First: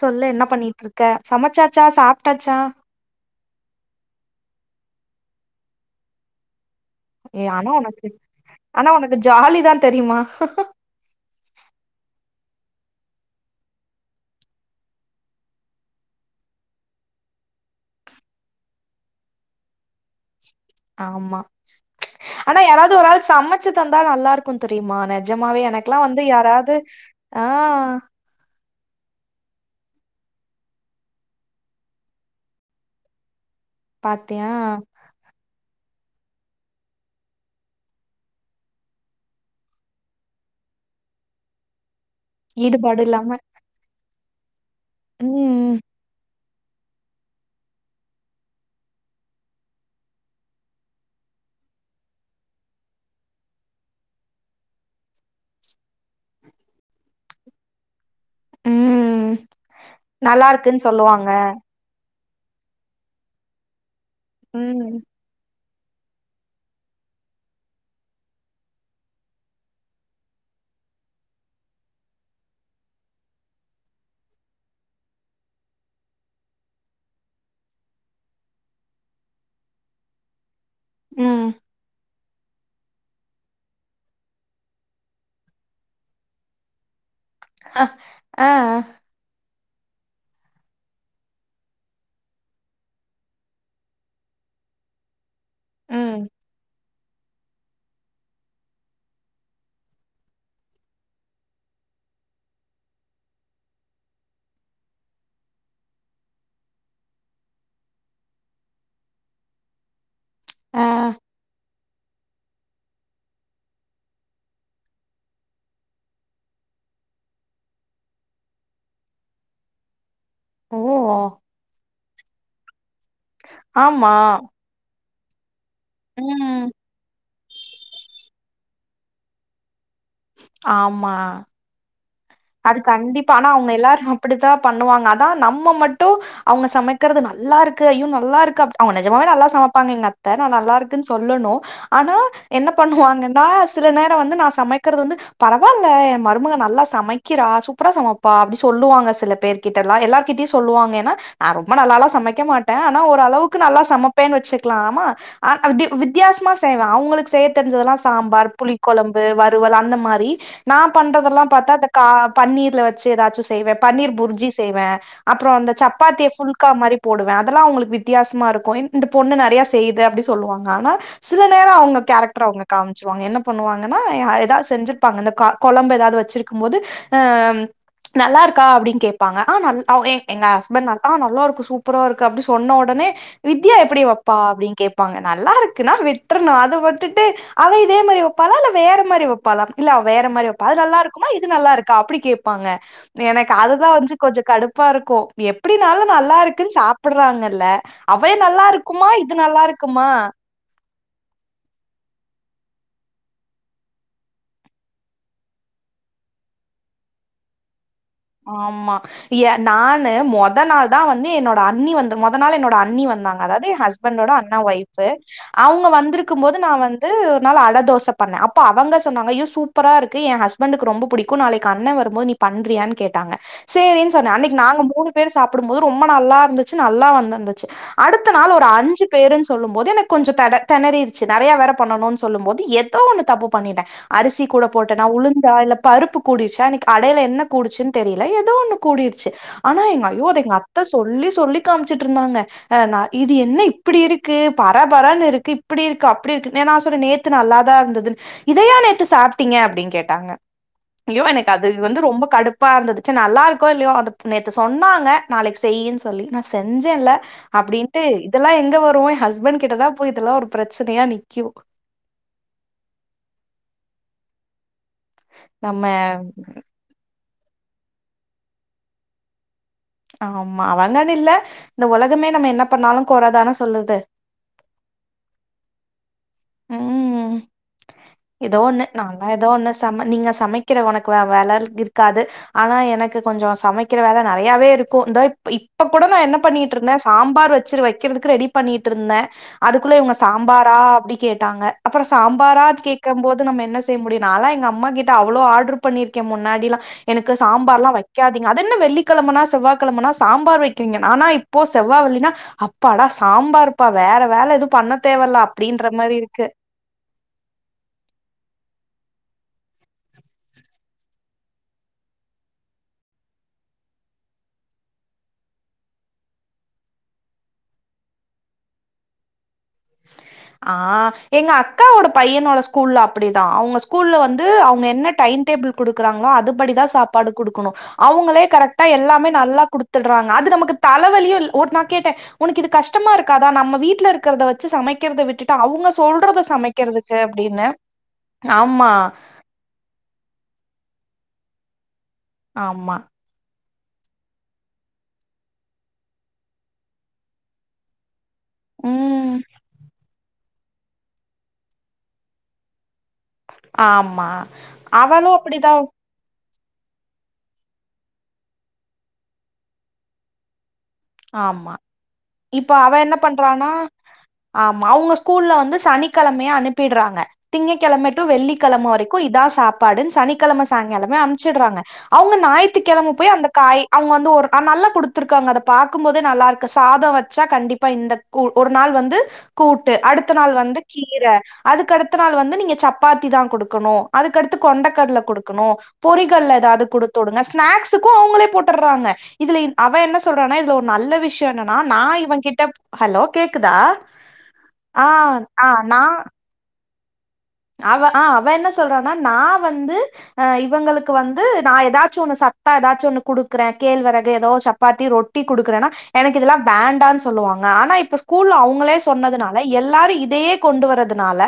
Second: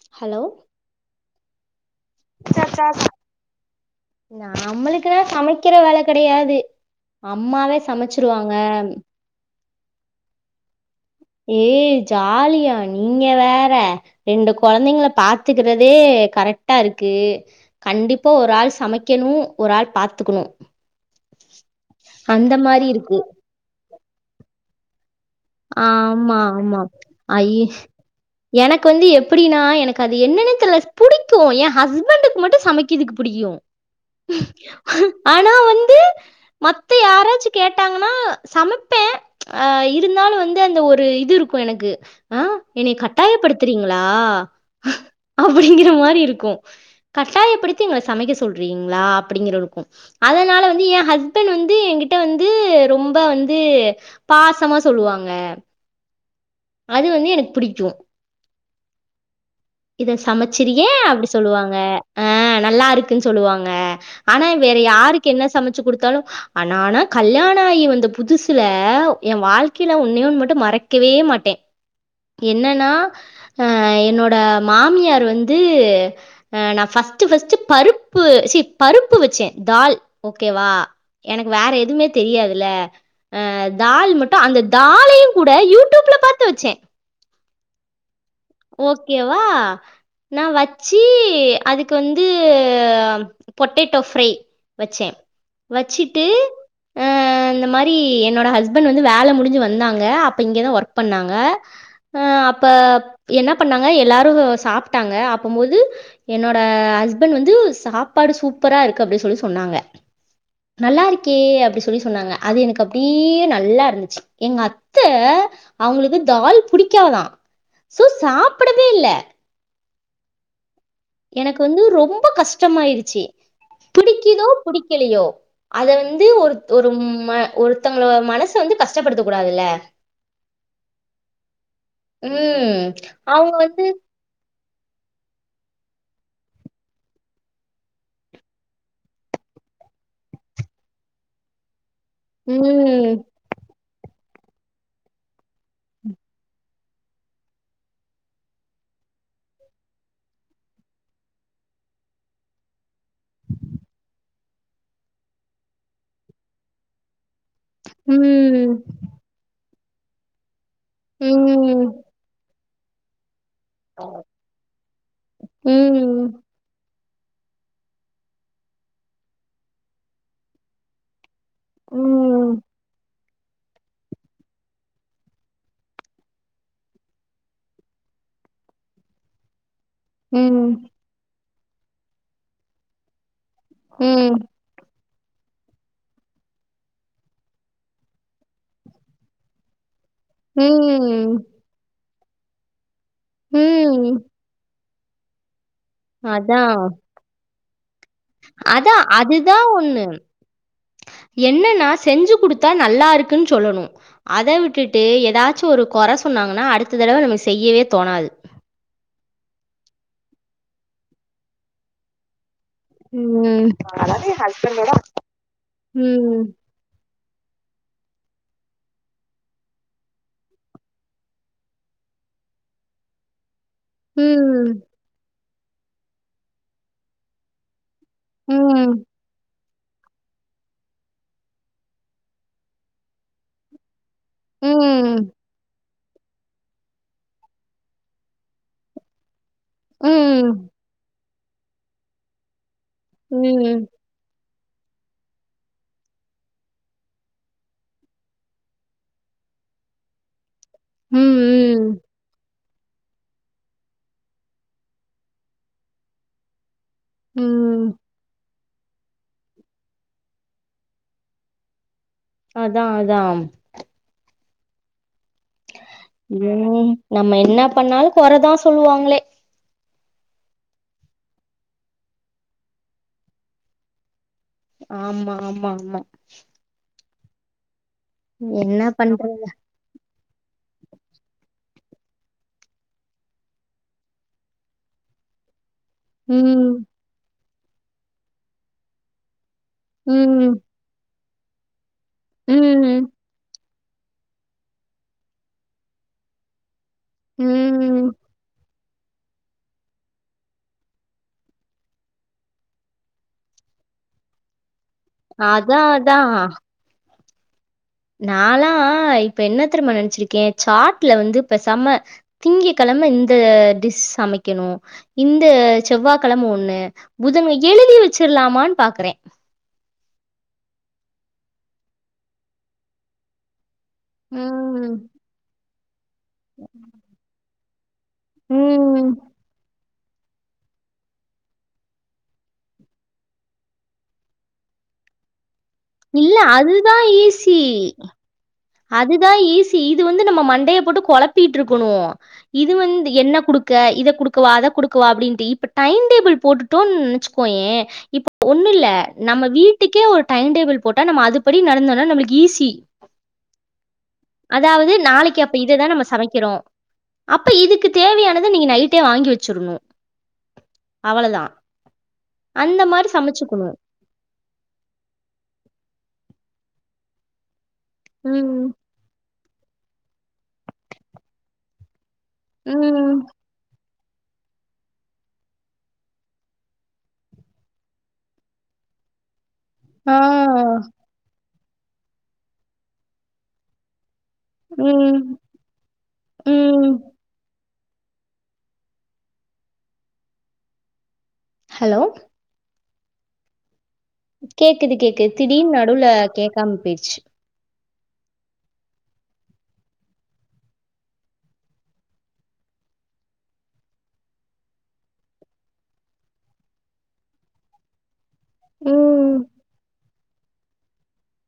சொல்லு ஹலோ என்ன பண்ணிட்ருக்க சமச்சாச்சா சாப்ட்டாச்சா நம்மளுக்குல்லா சமைக்கிற வேல கெடயாது ஏ ஆனா உனக்கு ஆனா உனக்கு ஜாலிதா தெரிமா ஏய் ஜாலியா நீங்க வேற ரெண்டு கொழந்தைங்கல பாத்துக்கறதே ஏ கரெக்டா இருக்கு கண்டிப்பா ஒரு ஆள் சமைக்கணூ ஒரு ஆள் பாத்துக்கணூ ஆமா ஆனா மாரி யாராவது ஒரு இருக்கு ஆள் சமைச்சுதந்தா நல்லா இருக்கும் தெரியுமா நெ ஜமாவே எனக்கெல்லா வந்து ஆமா யாராவது ஆமா ஆஹ் இப்ப வந்து எப்டின்னா எனக்கு அது என்னென்னேத் தெர்ல புடிக்கு எ ஹஸ்பண்டக்கு மட்டு சமைக்கறதுக்கு புடிக்கு பாத்தியா ஆனா வந் து மத்த யாராச்சு கேட்டாங்கன்னா சமைப்பே அ இத் தினாளு வந்து அந்த ஒரு இது இருக்கு எனக்கு ஆ என்னய ஈடுபாடு இல்லாம கட்டாயப்படுத்துறீங்களா ம் அப்டிங்கற மாரி இருக்கு கட்டாயப்படுத்தி எங்களை சமைக்க சொல்றீங்களா அப்டிங்கற இருக்கு அதனால வந்து எ ஹஸ்பண்ட் வந்து என்கிட்ட வந்து ரொம்ப வந்து பாசமா தொலுவாங்க அது வந்து எனக்கு புடிக்கு ம் இத நல்லா இருக்குன்னு சமைச்சிருய்யா அப்டி சொல்லுவாங்க ஆ நல்லா இருக்குன்னு சொல்லுவாங்க ஆனா வேற ம் யாருக்கு என்ன சமைச் சு குடுத்தாலு ஆனனா கல்யாண ஆகி வந்த புதுசுல எ வாழ்க் கிலா ஒன்னே ஒன்னு மட்டு மறக்கவே மாட்டே என்னன்னா அ என்னோட மாமியார் வந்து அ நான் ஃபஸ் ஸ்ட் ஃப்ஸ்ட் பருப்பு ச்சே பருப்பு வச்சே தால் ஓகேவா ம் எனக்கு வேற எதுவுமே தெரியாதுல்ல அ தால் மட் த அந்த தாலையு கூட யூடியூப்ல பாத்து வெச்சே அ ஆ ஓகேவா நா வச்சு அதுக்கு வந்து பொட்டேட்டோ ஃப்ரை வச்சே ம் வச்சுட்டு அ இந்த மாரி என்னோடஹஸ்பண்ட் வந்து வேலை முடிஞ்சு வந்தாங்க அப்ப இங்கதா ஒர்க் பண்ணாங்க ஆ அப்ப என்னாப் பண்ணாங்க எல்லாரு சாப்பிட்டாங்க அப்ப போது என்னோட ஹஸ்பண்ட் வந்து சாப்பா டு சூப்பரா இருக்கு அப்டின்னு சொல்லி சொன்னாங்க ஆ நல்லா இருக்கே அப்டி சொல்லி சொன்னாங்க அது எனக்கு அப்டியே நல்லா இருந்துச்சு எங்க அத்தை அவங்களுக்கு தால் புடிக்காதா சோ சாப்பிடவே இல்ல ஓ எனக்கு வந்து ரொம்ப கஷ்டமாயிருச்சி ஆமா புடிக்குதோ புடிக்கலையோ அத வந்து ஒரு ம் ஒரு அ ஒருத்தங்களோ மனச வந்து கஷ்டப்படுத்த கூடாதுல்ல ஆமா அது ம் கண்டிப்பா ஆனா அவங்க எல்லாரு அப்டி தா பண்ணுவாங்க அதா நம்ம மட்டு அவுங்க சமைக்கறது நல்லா இருக்கு ஐயோ நல்லா இருக்கு அப் அவங்க நெஜமாவே நல் ல சமப்பாங்க எங்க அத்தை நா நல்லா இருக்குன்னு சொல்லணு ஆனா என்ன ம் பண்ணுவாங்கன்னா சில நே வந்து நா சமைக்கிறது வந்து பரவால்ல எ மருமக நல்லா சமைக் கிற சூப்பரா சமப்பா அப்டி சொல்லுவாங்க சில பேர்கிட்ட எல்லா எல்லார்கிட்டயு சொல்லுவாங்க ஏன்னா நா ரொம்ப நல்லாலா சம க்க மாட்டே நா ஓரளவுக்கு நல்லா சமப்பேன்னு வச்சுக்கலாமா ஆ வித் வித்தியாசமா செய்வே அவங்களுக்கு செய்ய தெரிஞ்சதெல்லாம் சாம்பார் ம் புளிக்கொழம்பு வறுவல் அந்த மாதிரி நா பண்றதெல்லா பாத்தா அ ம் பன்னீர்ல வச்சு ஏதாச்சு செய்வே பன்னீர் புரிஜி செய்வே அப்புறோ ம் அந்த சப்பாத்திய ம் ஃபுல்கா மாரி போடுவே அதெல்லா அவங்களுக்கு வித்தியாசமா இருக்கு இந்த பொண்ணு நெறைய செய்யுது அப்டி சொல்லுவாங்க ஆனா சில நேரோ அவுங்க கேரக்டர் அவங்க காமிச்சுருவாங்க என்ன பண்ணுவாங்கன்னா எ ஏதாது செஞ்சிருப்பாங்க இந்த க கொழம்பு ஏதாது வச்சிருக்க கும் போது அ நல்லா இருக்கா அப்டின்னு கேட்பாங்க ஆ் நல் அவ எங் எங்க ம் ஹஸ்பண்ட் நல் ஆ நல்லா இருக்கு சூப்பரா இருக்கு அப்டின்னு சொன்ன உடனே வித்யா எப்டி வப்ப ம் அப்டின்னு கேப் ப்பாங்க நல்லா இருக்குன்னா விட்ரணு அத விட்டுட்டு அவ இதே மாரி வெப்பாளா இல்ல வேற மாரி வெப்பாளா இல்ல வேற மாரி வப்ப அது நல்லா இருக்குமா ம் இது நல்லா இருக்கா அப்டி கேப்பாங்க எனக்கு அதுதா வஞ்சு ம் கொஞ்ச கடுப் பா இருக்கு எப்டினாலு நல்லா அதா இருக்குன்னு சாப்பிடறாங்கல்ல அவெ அதா நல்லாருக்குமா இது நல்லாருக்குமா என்னனா செஞ்சி குடுத்தா நல்லா இருக்குன் சொல்லனு அத விட்டுட்டு எதாச்சு ஒரு கொற சொன்னாங்கனா அடுத்த தடவ நம்ம செய்யவே தோணாது ஆமா எ நானு மொத நாள் தா வந்து என்னோட அண்ணி வந்த மொத நாளு என்னோட அண்ணி வந்தாங்க அதாவது ம் எ ஹஸ்பண்டோட அண்ணா ஒய்பு அவுங்க வந்திருக்கு ம் போது நா வந்து நாள் அட தோச பண்ணே அப்ப அவுங்க சொன்னாங்கயு சூப்பரா இருக்கு எ ஹஸ்பண்டுக்கு ரொம்ப புடிக்கு நாளைக்கு அண்ணே வருபோது நீ பண்றியான் கேட் டாங்க செரின் சொன்னே அன்னிக்கு ம் நாங்க மூணு பேரு சாப்டு போது ரொம்ப நல்லா இருந்துச்சி நல்லா வந்திருந்துச்சு அடுத்த நாள் ஒரு ம் அஞ்சு பேருன்ஸ் சொல்லு போது எனக்கு கொஞ்ச தெட தெனரிருச்சி நெறைய வேற பண்ணணுன் சொல்லும் போது ஏதோ ஒண்ணு தப்பு பண்ணிட்டே அரிசி கூட போட்டேனா ம் உளுந்தா இல்ல பருப்பு கூடிருச்சா அன்னிக் அடையில என்ன கூடிச்சின் தெரியில ஏதோ ஒண்ணு கூடிருச்சி ஆனா எங்க ஐயோ அத ம். அத்த சொல்லி சொல்லி காம்ச்சிட்ருந்தாங்க அ நா இது ம். என்ன ம். இப்டி இருக்கு பர பரன் இருக்கு இப்டி இருக்கு அப்டி இருக்கு நா சொன்ன நேத்து நல்லாதா இருந்ததுன் இதையா நேத்து சாப்ட்டீங்க எ அப்டின் கேட்டாங்க ஐயோ எனக்கு அது வந்து ம். ரொம்ப கடுப் இப்ப அந்த டிஷு நல்லாருக்கோ இல்லியோ அந்த ப் நேத்து சொன்னாங்க நாளைக்கு செய்யின் சொல்லி நா செ செஞ்சல்ல ம். அப்டின்ட்டு இதெல்லா எ து வருவோ எ ஹஸ்பண் கிட்ட தா போய் இதெல்லா ஒரு ப்ரச்சனையா நிக்கு அதா அதாம் நம்ம ம். நம்ம என்ன பண்ணாலு கொறதா சொல்வாங்களே ஆமா அவங்கனில்ல இந்த ஒலகமே நம்ம என்ன பண்ணாலு கொற தான சொல்லுது ஆமா ஆமா ஆமா ம் ஏதோ என்ன ஒண்ணு நாங்ளா பண்றது? ஏதோ ஒண்ணு சம நீங்க சமைக்கிற உனக்கு வேற வேல இருக்காது ஆனா எனக்கு கொஞ்ச சமைக்கிற வேல நெறையாவே இருக்கு இந்த இப் இப்ப கூட நா என்ன ம். பண்ணிட்டு இருந்தே சாம்பார் வச்சிரு வக்கிறதுக்கு ரெடி பண்ணிட்ருந்தே அதுக்குள்ள இவுங்க ம். சாம்பாரா அப்டி கேட்டாங்க அப்பறோ சாம்பாரா ம். கேக்க போது நம்ம என்ன செய்ய முடியு நாலா எங்க அம்மா கிட்ட அவ்ளோ ஆடரு பண்ணிருக்கே முன்னாடிலா எனக்கு சாம்பார்லா ம். வெக்காதீங்க அதென்ன வெள்ளி கெழமனா செவ்வா கெழமனா சாம்பார் வெக்கிறீங்க ஆனா இப்போ செவ்வா வெள்ளினா அப்பாடா சாம்பார் பா வேற வேல எது பண்ண தேவல்ல அதான் அப்டின்ற மாரி இருக்கு நாலா இப்ப என்ன தெரிமா நெனச்சிருக்கே சாட்ல வந்து பேசாம திங்ககெழ ம இந்த டிஸ் சமைக்கனு இந்த செவ்வாகெழம ஒண்ணு புதம எழுதி தி வச்சிர்லாமான் பாக்கறே ஆ எங்க அக்காவோட பையனோட ஸ்கூல்ல அப்டிதா அவுங்க ஸ் கூல்ல வந்து அவுங்க ம். என்ன டைடேபிள் குடுக்குறாங்ளோ அதுபடிதா சாப்பாடு குடுக்கனு அவுங்களே கரெக்டா ம். எல்லாமே நல்லா குடுத் துட்றாங்க அது நமக்கு தலவலியு இல் ஊட்னா கேட்ட உனக்கு இது கஷ்டமா இருக்காதா நம்ம வீட்ல இருக்கிறத வ ச்சி சமைக்கரத விட்டுட்டு அவுங்க இல்ல சொல்றத சமைக்கிறதுக்கு அப்டின்ன அதுதா ஈசி இது வந்து நம்ம மண்டைய போட்டு கொழப்பிட்ருக்கனு இது ஆமா வந்து என்ன குடுக் க இத குடுக்கவா அத குடுக்கவா அப்டின்ட்டு இப்ப டைடேபிள் போட்டுட்டோன் நெனச்சுக்கோயே இப்ப ஒன்னில்ல ம் நம்ம வீட்டுக்கே ஒரு டை டேபிள் போட்டா நம்ம அதுபடி நடந்தோனா நம்முளுக்கு ஈஸி ஆமா அதாவது அவளு நாளைக்கு அப்ப அப்டிதா இததா நம்ம சமைக்கிறோ அப்ப இதுக்கு தேவையானத நீங்க நைட்டே வாங்கி வச்சிருனு அவ்வளதா ஆமா இப்ப அவ என்ன பண்றானா ஆமா அவுங்க ஸ்கூல்ல வந்து சனிக்கெழ மே அனுப்பிட்றாங்க திங்க கெழம டு ம். வெள்ளிக்கெழம வரைக்கு இதா சாப்பாடுன் சனிக்கெழம சாயங்காலமே அம்ச்சிட்றாங்க அவுங்க ஞாயித்துக்கெழம ம். போய் அந்த காய் அவுங்க வந்து ஒரு அ நல்லா குடுத்துருக்காங்க அத பாக்கு போதே நல்லாருக்கு சாதோ வச்சா கண்டிப்பா இந்த கு ஒரு நாள் வந்து கூட்டு ஆ. அடுத்த நாள் வந்து கீர அதுக்கடுத்த நாள் வந்து நீங்க சப்பாத்தி தா குடுக்கணு அதுக்கடுத்து கொண்டக்கட்ல ம். குடுக்கணு பொறிகல்ல எதாது ம். குடுத்து வுடுங்க ஸ்நாக்ஸுக்கு அவுங்களே போட்டுற்றாங்க இதுல இன் அவ என்ன சொல்றானா இதுல ஒரு நல்ல விஷ்யோ யோ என்னனா ஹலோ? நா இவன் கிட்ட ஹலோ கேக்குதா கேக்குது ஆ கேக்குது ஆ திடீர்னு நடுல நான் கேக்காம போயிடுச்சு அவ ஆ அவ என்ன சொல்றானா நா வந்து அ இவங்களுக்கு வந்து நா எதாச்சும் ஒண்ணு ச த்தா எதாச்சும் ஒன்னு குடுக்குறே கேழ்வெறகு எதோ ஒரு சப்பாத்தி ரொட்டி குடுக்குறேன்னா எனக்கு இதல்லா வேண்டான்னு சொல்லுவாங்க ஆனா இப்ப ஸ்கூல் அவுங்களே ம் சொன்னதுனால எல்லாரு இதையே கொண்டு வரதுனால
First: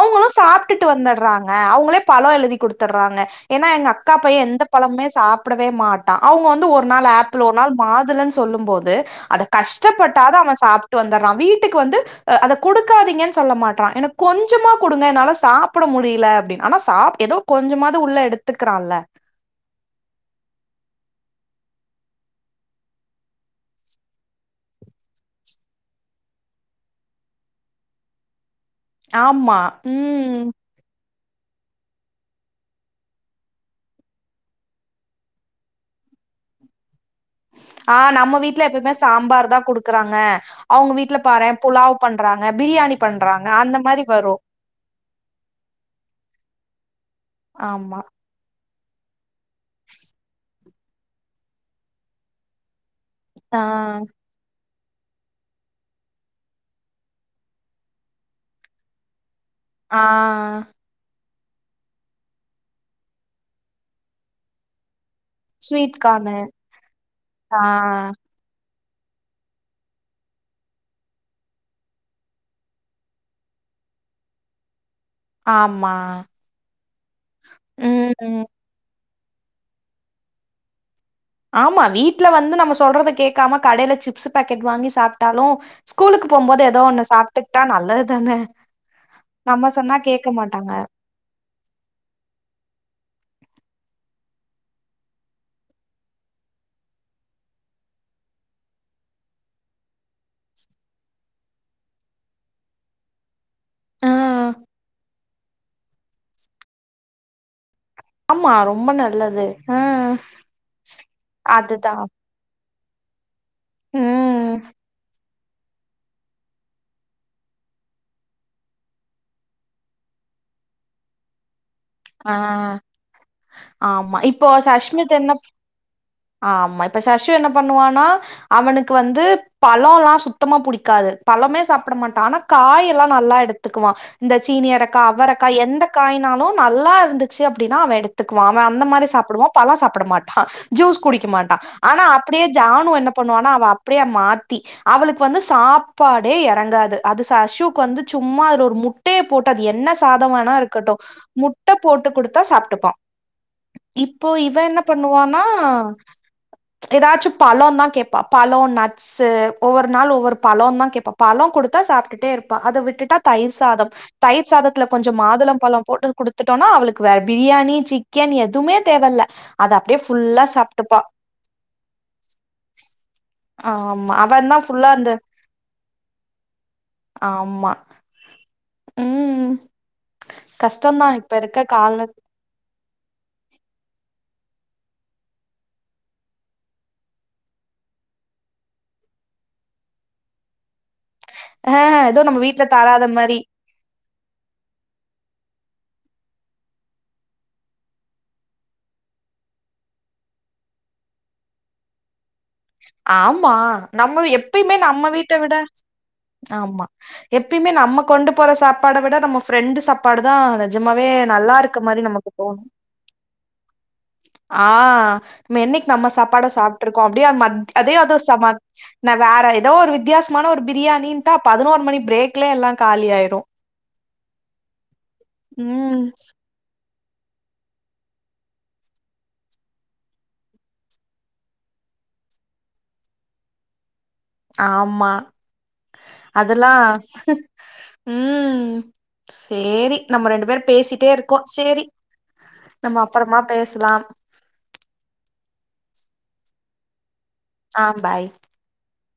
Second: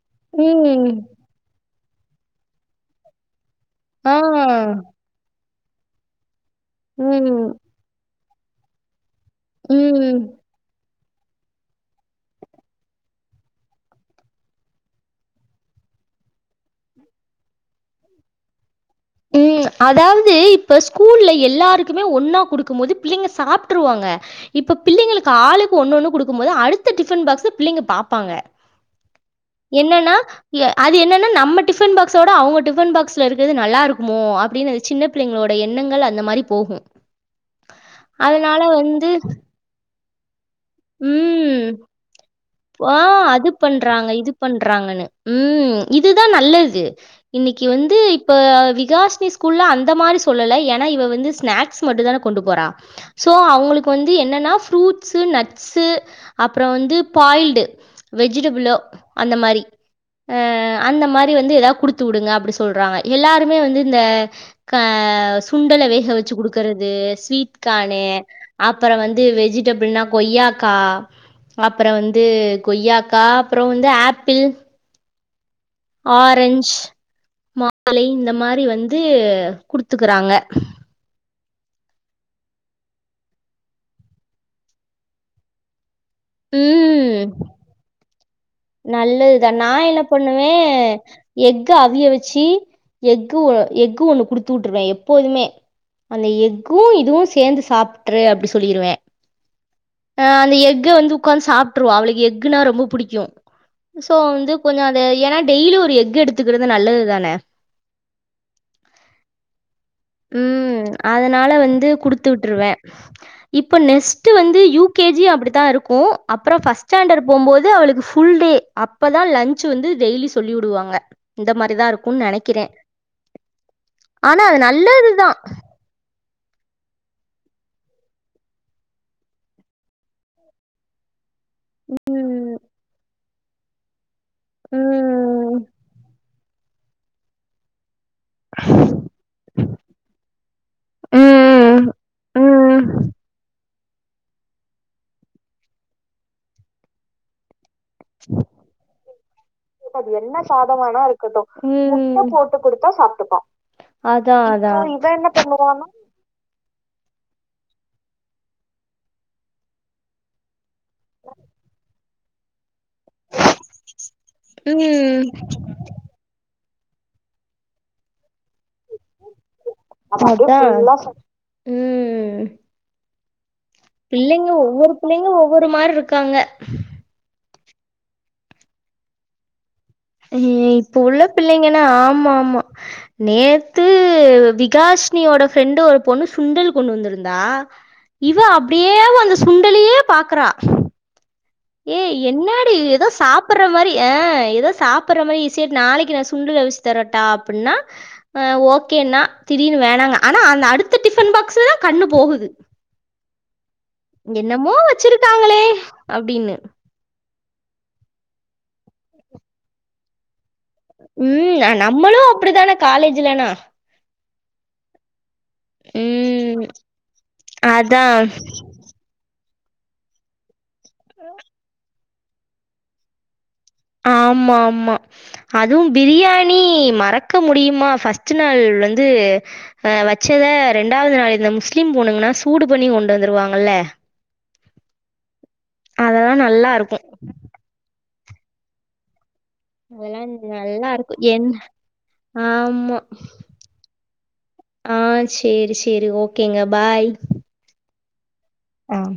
அவுங்கோ சாப்டுட்டு ம் வந்தர்றாங்க அவுங்களே பழோ எழுதி குடுத்துர்றாங்க ஏன்னா எங்க அக்கா ஆ பையே எந்த பழம்மே சாப்டவே மாட்டா அவுங்க வந்து ஒரு நாள் ஆப்பிள் ம் ஒரு நாள் மாதுளன் சொல்லும் போது அத ம் கஷ்டப்பட்டாவது அவன் சாப் ட்டு வந்துர்றா வீட்டுக்கு வந்து அத குடுக்காதீங்கன்னு சொல்ல மாட்றா எனக் கொஞ்சமா குடுங்க என்னால சாப்புட முடியல அப்டின் ஆனா சாப் எதோ கொஞ்சமாது உள்ள எடுத்துக் ம் அதாவது இப்ப ஸ்கூல்லயு எல்லாருக்குமே ஒன்னா குடுக்கும் போது பிள்ளங்க சாப்புட்ருவாங்க இப்ப பிள்ளைங்களுக்கு ஆளுக்கு ஒன்னொன்னு குடுக்கும் போ து அடுத்த டிபன் பாக்ஸ பிள்ளைங்க பாப்பாங்க ஆமா என்னன்னா ம் ய அது என்ன ன்னா நம்ம டிஃபன் பாக்ஸோட அவுங்க டிஃபன் பாக்ஸ்ல இருக்குறது நல்லா இருக் க்குமோ அப்டின்னு அந்த சின்ன பிள்ளைங்களோட எண்ணங்கள் அந்த மாரி போகும் ஆ நம்ம அதனால வீட்டுல எப்பேயுமே வந்து சாம்பார் தா குடுக்குறாங்க அவுங்க வீட்டுல பாறே ம் புலாவ் பண்றாங்க ஆ பிரியாணி பண்றாங்க அது அந்த மாரி பண்றாங்க, இது வரு பண்றாங்கன்னு. ம் இதுதா நல்லது இன்னைக்கி வந்து ஆமா இப்ப வி காஷினி ஸ்கூல்ல அந்த மாரி சொல்லல ஏன்னா இவ வந்து ஸ்நாக்ஸ் மட்டுந்தான கொண்டு போறா ஸோ ஆ அவுங்களுக்கு வந்து என்னன்னா ஃப்ரூட்ஸு நட் ட்ஸு அப்பறோ வந்து பாயில்ட்டு வெஜிடபுளோ அந்த மாரி ஆ ஆ ப்டி வந்து எதாவது குடுத்து வுடுங்க அப்டி சொல்றாங்க எல்லாருமே வந்து இந்த க ஆ சுண்டல ஸ்வீட் வேக வச்சு கார்னு குடுக்கறது ஸ்வீட் ஆ கான்னு அப்பறோ வந்து வெஜுடபுல்னா கொய்யாக் க்கா அப்பறோ வந்து கொய்யாக்கா அப்றோ வந்து ஆப்பிள் ஆமா ஆரஞ் மாதுளை இந்த ம் மாரி வந்து கு குடுத்துக்குறாங்க ஆமா வீட்ல வந்து நம்ம சொல்றத கேக்காம கடையில சிப்ஸு பாக்கெட் வாங்கி சாப்ட்டாலு ஸ்கூலுக்கு போம்போது ஏதோ ஒண்ணு ம் சாப்புட்டுக்ட்டா நல்லதுதான நல்லதுதா நா என்ன பண்ணுவே மாட்டாங்க எஃகு அவிய வச்சு எக் கு ஓ எஃக் ஒண்ணு குடுத்து வுட்டுருவே எப்போதுமே அந்த எஃக்கு இதுவு சேந்து சாப்ட்ரு அப்டி சொல்லிருவே ஆ அந்த எஃகு வந்து உக்காந்து சாப்ட்ருவா அவளுக்கு எஃக்குனா ரொம்ப புடிக்கும் சோ ஆ வந்து கொஞ்ச அந்த ஏன்னா டெய்லியு ஒரு எஃகு எடுத்துக்குறது நல்லது தான ஆமா ரொம்ப நல்லது ஆ ம் அதுனால வந்து அதுதான். குடுத்து விட்ருவே இப்ப நெஸ்ட் ம். வந்து யூ கே ஜி அப்டித் தா இருக்கு அப்பறோ ஃபர்ஸ்ட் ஸ்டாண்டட் போம்போது அவளுக்கு ஃபுல் டே அப்பதா லஞ்ச் வந்து டெய்லி சொல்லி ந்து உடுவாங்க இந்த மாரி தா இருக்குன் ஆ நெனைக்கிறே ஆனா அதுனால அஷ்மித் என்னப் ஆமா இப்ப சஸ்வி என்ன பண்ணுவான்னா அவனுக்கு வந்து பழோல்லா சுத்தமா புடிக்காது பழமே சாப்ட மாட்டா ஆனா ம். காய்யெல்லா நல்லா எடுத்துக்குவா இந்த சீனியரக்கா அவரக்கா ம். எந்த காய்னாலு நல்லா இருந்துச்சு அப்டின்னா அவெ எடுத் க்குவா அவ அந்த மாரி சாப்புடுவா பழோ சாப்ட மாட்டா ஜூஸ் குடிக்க மாட்டா ம். ஆனா அப்டியே ம். ஜானு என்னப் பண்ணுவான்னா அவ அப்டியே மாத்தி அவளுக்கு வந்து சாப்பாடே எறங்காது அது ஷசுக் க்கு வந்து சும்மா அதுல ஒரு முட்டைய போட்டு அது என்ன சாதமான்னா இருக்கட்டு ம் ம் ம் முட்ட போட்டு குடுத்தா சாப்ட்டுப்பா இப்போ இவ என்ன பண்ணுவான்னா எதாச்சு பழோ தா கேட்பா பழோ நட்ஸு ஒவ்வொரு நாள் ஒவ்வொரு பழோ தா கேப்பா பழோ கொடுத்தா சாப்ட்டுட்டே இருப்பா அத விட் டுட்டா தயிர் சாதம் தயிர் சாதத்துல கொஞ்சோ ம். மாதுள பழம் போட்டு குடுத்துட்டோன்னா அவளுக்கு வேற பிரியாணி சிக்கன் எத் துமே தேவல்ல அத அப்டியே அத ஃபுல்லா அப்படியே அதான். ஃபுல்லா சாப்ட்டுப்பா சாப் ம். ஆமா பிள்ளைங்க அவந்தா ஃபுல்லா ஒவ்வொரு அந்த பிள்ளைங்க ஒவ்வொரு மாரி இருக்காங்க. ஆமா ம் இப்ப கஷ்டம்தான் உள்ள இருக்க பிள்ளைங்கன்னா கால ஆமா ஆமா நேத்து விகாஷினியோட ஃப்ரெண்டு ஒரு பொண்ணு சுண்டல் கொண்டு வந்திருந்தா இவ அப்டியே அந்த சுண்டலயே பாக்குறா ஆ ஏ ஏதோ நம்ம வீட்ல என்னாடி தராத எதோ மாரி சாப்ற மாரி ஆ எதோ சாப்ற மாரி சரி நாளைக்கு நா சுண்டல் அவச்சு தரட்டா அப்டின்னா ஓகேனா திடீர்னு வேணாங்க ஆனா அந்த அடுத்த டிஃபன் பாக்ஸ் தா கண்ணு போகுது ஆமா நம்ம என்னமோ எப்பயுமே நம்ம வீட்ட விட வச்சிருக்காங்களே அப்டின்னு ஆமா எப்பயுமே நம்ம கொண்டு போற சாப்பாட விட நம்ம ஃப்ரெண்டு் சாப்பாடு தா அது நஞ்சமாவே நல்லா ம் இருக்க மாரி நம்மளு நமக்கு தோணு அப்டிதான காலேஜ்லனா ஆ நம்ம என்னக்கி நம்ம சாப்பாட ம் சாப்ட்டு இருக்கோ அப்டியே மத் அதே அதா அது ந வேற எதோ ஒரு வித்தியாசமான ஒரு பிரியாணின்ட்டா பதினோரு மணி பிரேக்லே எல்லா காலி ஆயிரு ஆமா ஆமா அதுவு ம் பிரியாணி மத் மறக்க முடியுமா ஃபஸ்ட்டு நாள் வந்து வச்சத ரெண்டாவது நாள் இந்த முஸ்லிம் பொண் ணு சூடு பண்ணி கொண்டு வந்துருவாங்கல ஆமா அதெல்லா நல்லாருக்கும். ம் சேரி நம்ம அதெல்லாம் ரெண்டு பேரு பேசிட்டே நல்லாருக்கும். இருக்கோ என் சேரி நம்ம ஆமா. அப்புறமா பேசலாம் ஆ சேரி சேரி ஓகேங்க பாய் ஆ பாய் ம்